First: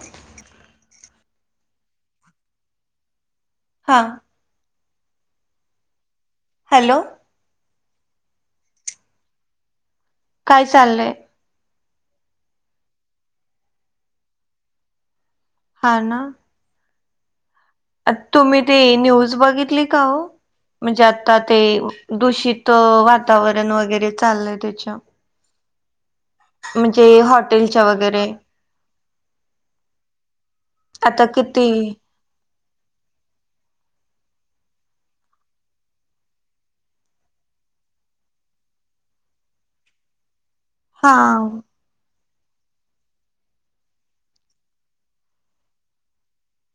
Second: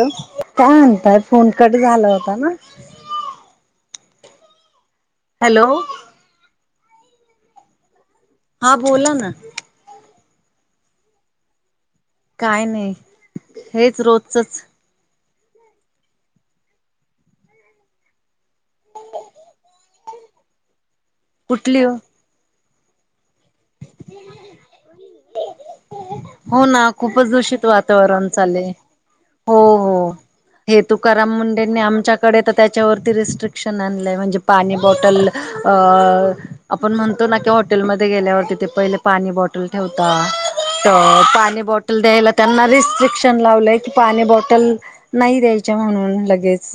Hello! काय म्हणताय phone cut झाला होता ना. हां. हॅलो! हॅलो! हा बोला ना. काय चाललंय? काय नाही हेच रोजचच. हा ना. अत तुम्ही ती न्यूज बघितली का हो? म्हणजे आता ते कुठली दूषित वातावरण वगैरे चाललंय त्याच. हो ना खूपच दूषित हॉटेलच्या वगैरे वातावरण चाले. हो हो आता हेेतुकाराम किती मुंडेंनी आमच्या कडे त त्याच्यावरती रिस्ट्रिक्शन आणलंय म्हणजे पाणी बॉटल अ आपण म्हणतो ना, की हॉटेलमध्ये गेल्यावर तिथे पहिले पाणी बॉटल ठेवता त हा पाणी बॉट [inaudible] द्यायला त्यांना रिस्ट्रिक्शन लावलंय की पाणी बॉटल [inaudible] नाही द्यायच्या म्हणून लगेच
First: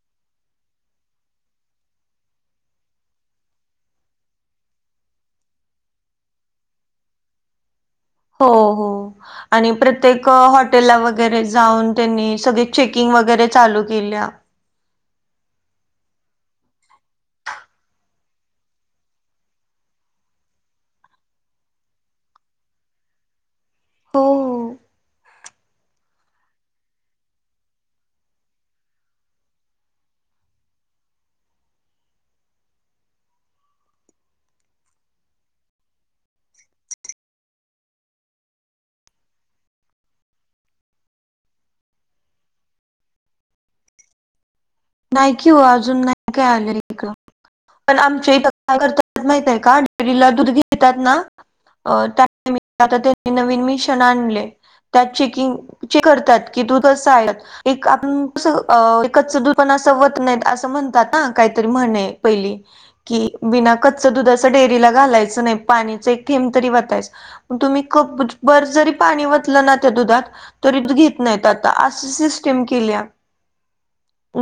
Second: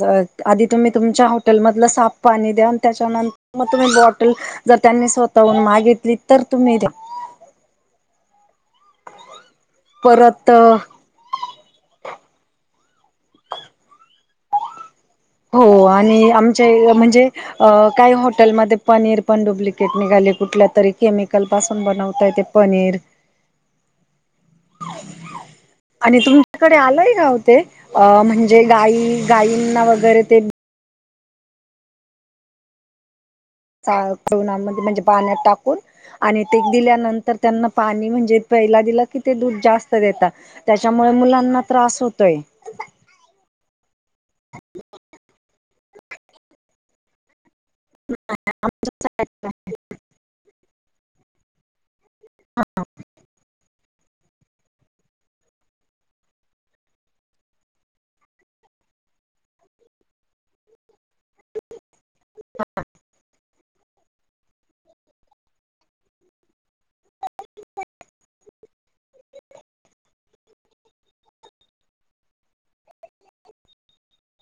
आधी तुम्ही तुमच्या हॉटेलमधलं साफ पाणी द्या त्याच्यानं मग तुम्ही बॉटल जर त्यांनी स्वतःहून मागेतली तर तुम्ही दया. हो हो आणि प्रत्येक परत हॉटेलला वग वगैरे जाऊन त्यांनी सगळे चेकिंग वगैरे चालू केल्या. हो आणि आमच्या म्हणजे अ काही हॉटेलमध्ये पनीर पण डुप्लिकेट निघाले कुठल्या तरी केमिकल पासून बनवता येत पनीर. ह [inaudible] [inaudible] आणि तुमच्याकडे आलंय का हो ते अ म्हणजे गाई गाईंना वगैरे ते चाळ - [unintelligible] चून म्हणजे पाण्यात टाकून. आणि ते दिल्यानंतर त्यांना पाणी म्हणजे प्यायला दील की ते दूध जास्त देता. त्याच्यामुळे मुलांना त्रास होतोय. नाही कि हो अजून नाही काय आले इकड, पण आमच्या इथ काय करतात माहितय का डेअरीला दूध घेतात ना. [inaudible] अ त्यामित आता त्यांनी नवीन मिशन आणले. [inaudible] त्यात चेकिंग चे करतात की दूध असं आहे एक [unintelligible] अ कच्च दूध. पण अस व्हत नाहीत अस म्हणतात ना, काहीतरी म्हण पहिली की. बिना कच्च दूध असं डेअरीला घालायचं नाही पाणीच एक थेंम तरी वतायचं. तुम्ही कप बर जरी पाणी वतलं ना त्या दुधात. तरी त घेत नाहीत आता असं सिस्टेम केल्या.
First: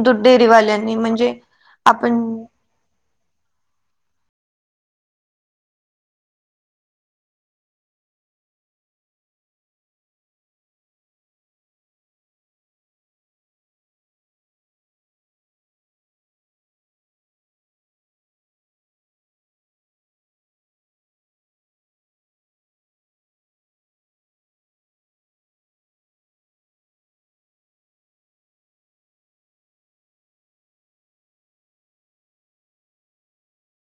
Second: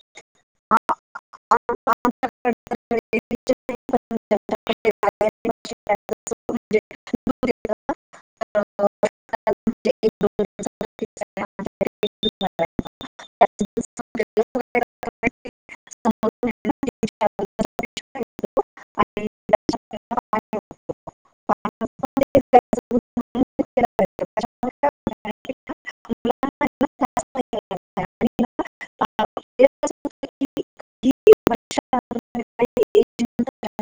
दुधडेरीवाल्यांनी म्हणजे आपण [inaudible] ह [inaudible] [inaudible] ह [inaudible] [inaudible] आणि म आहे [inaudible] [inaudible] [inaudible] येत कस. [inaudible]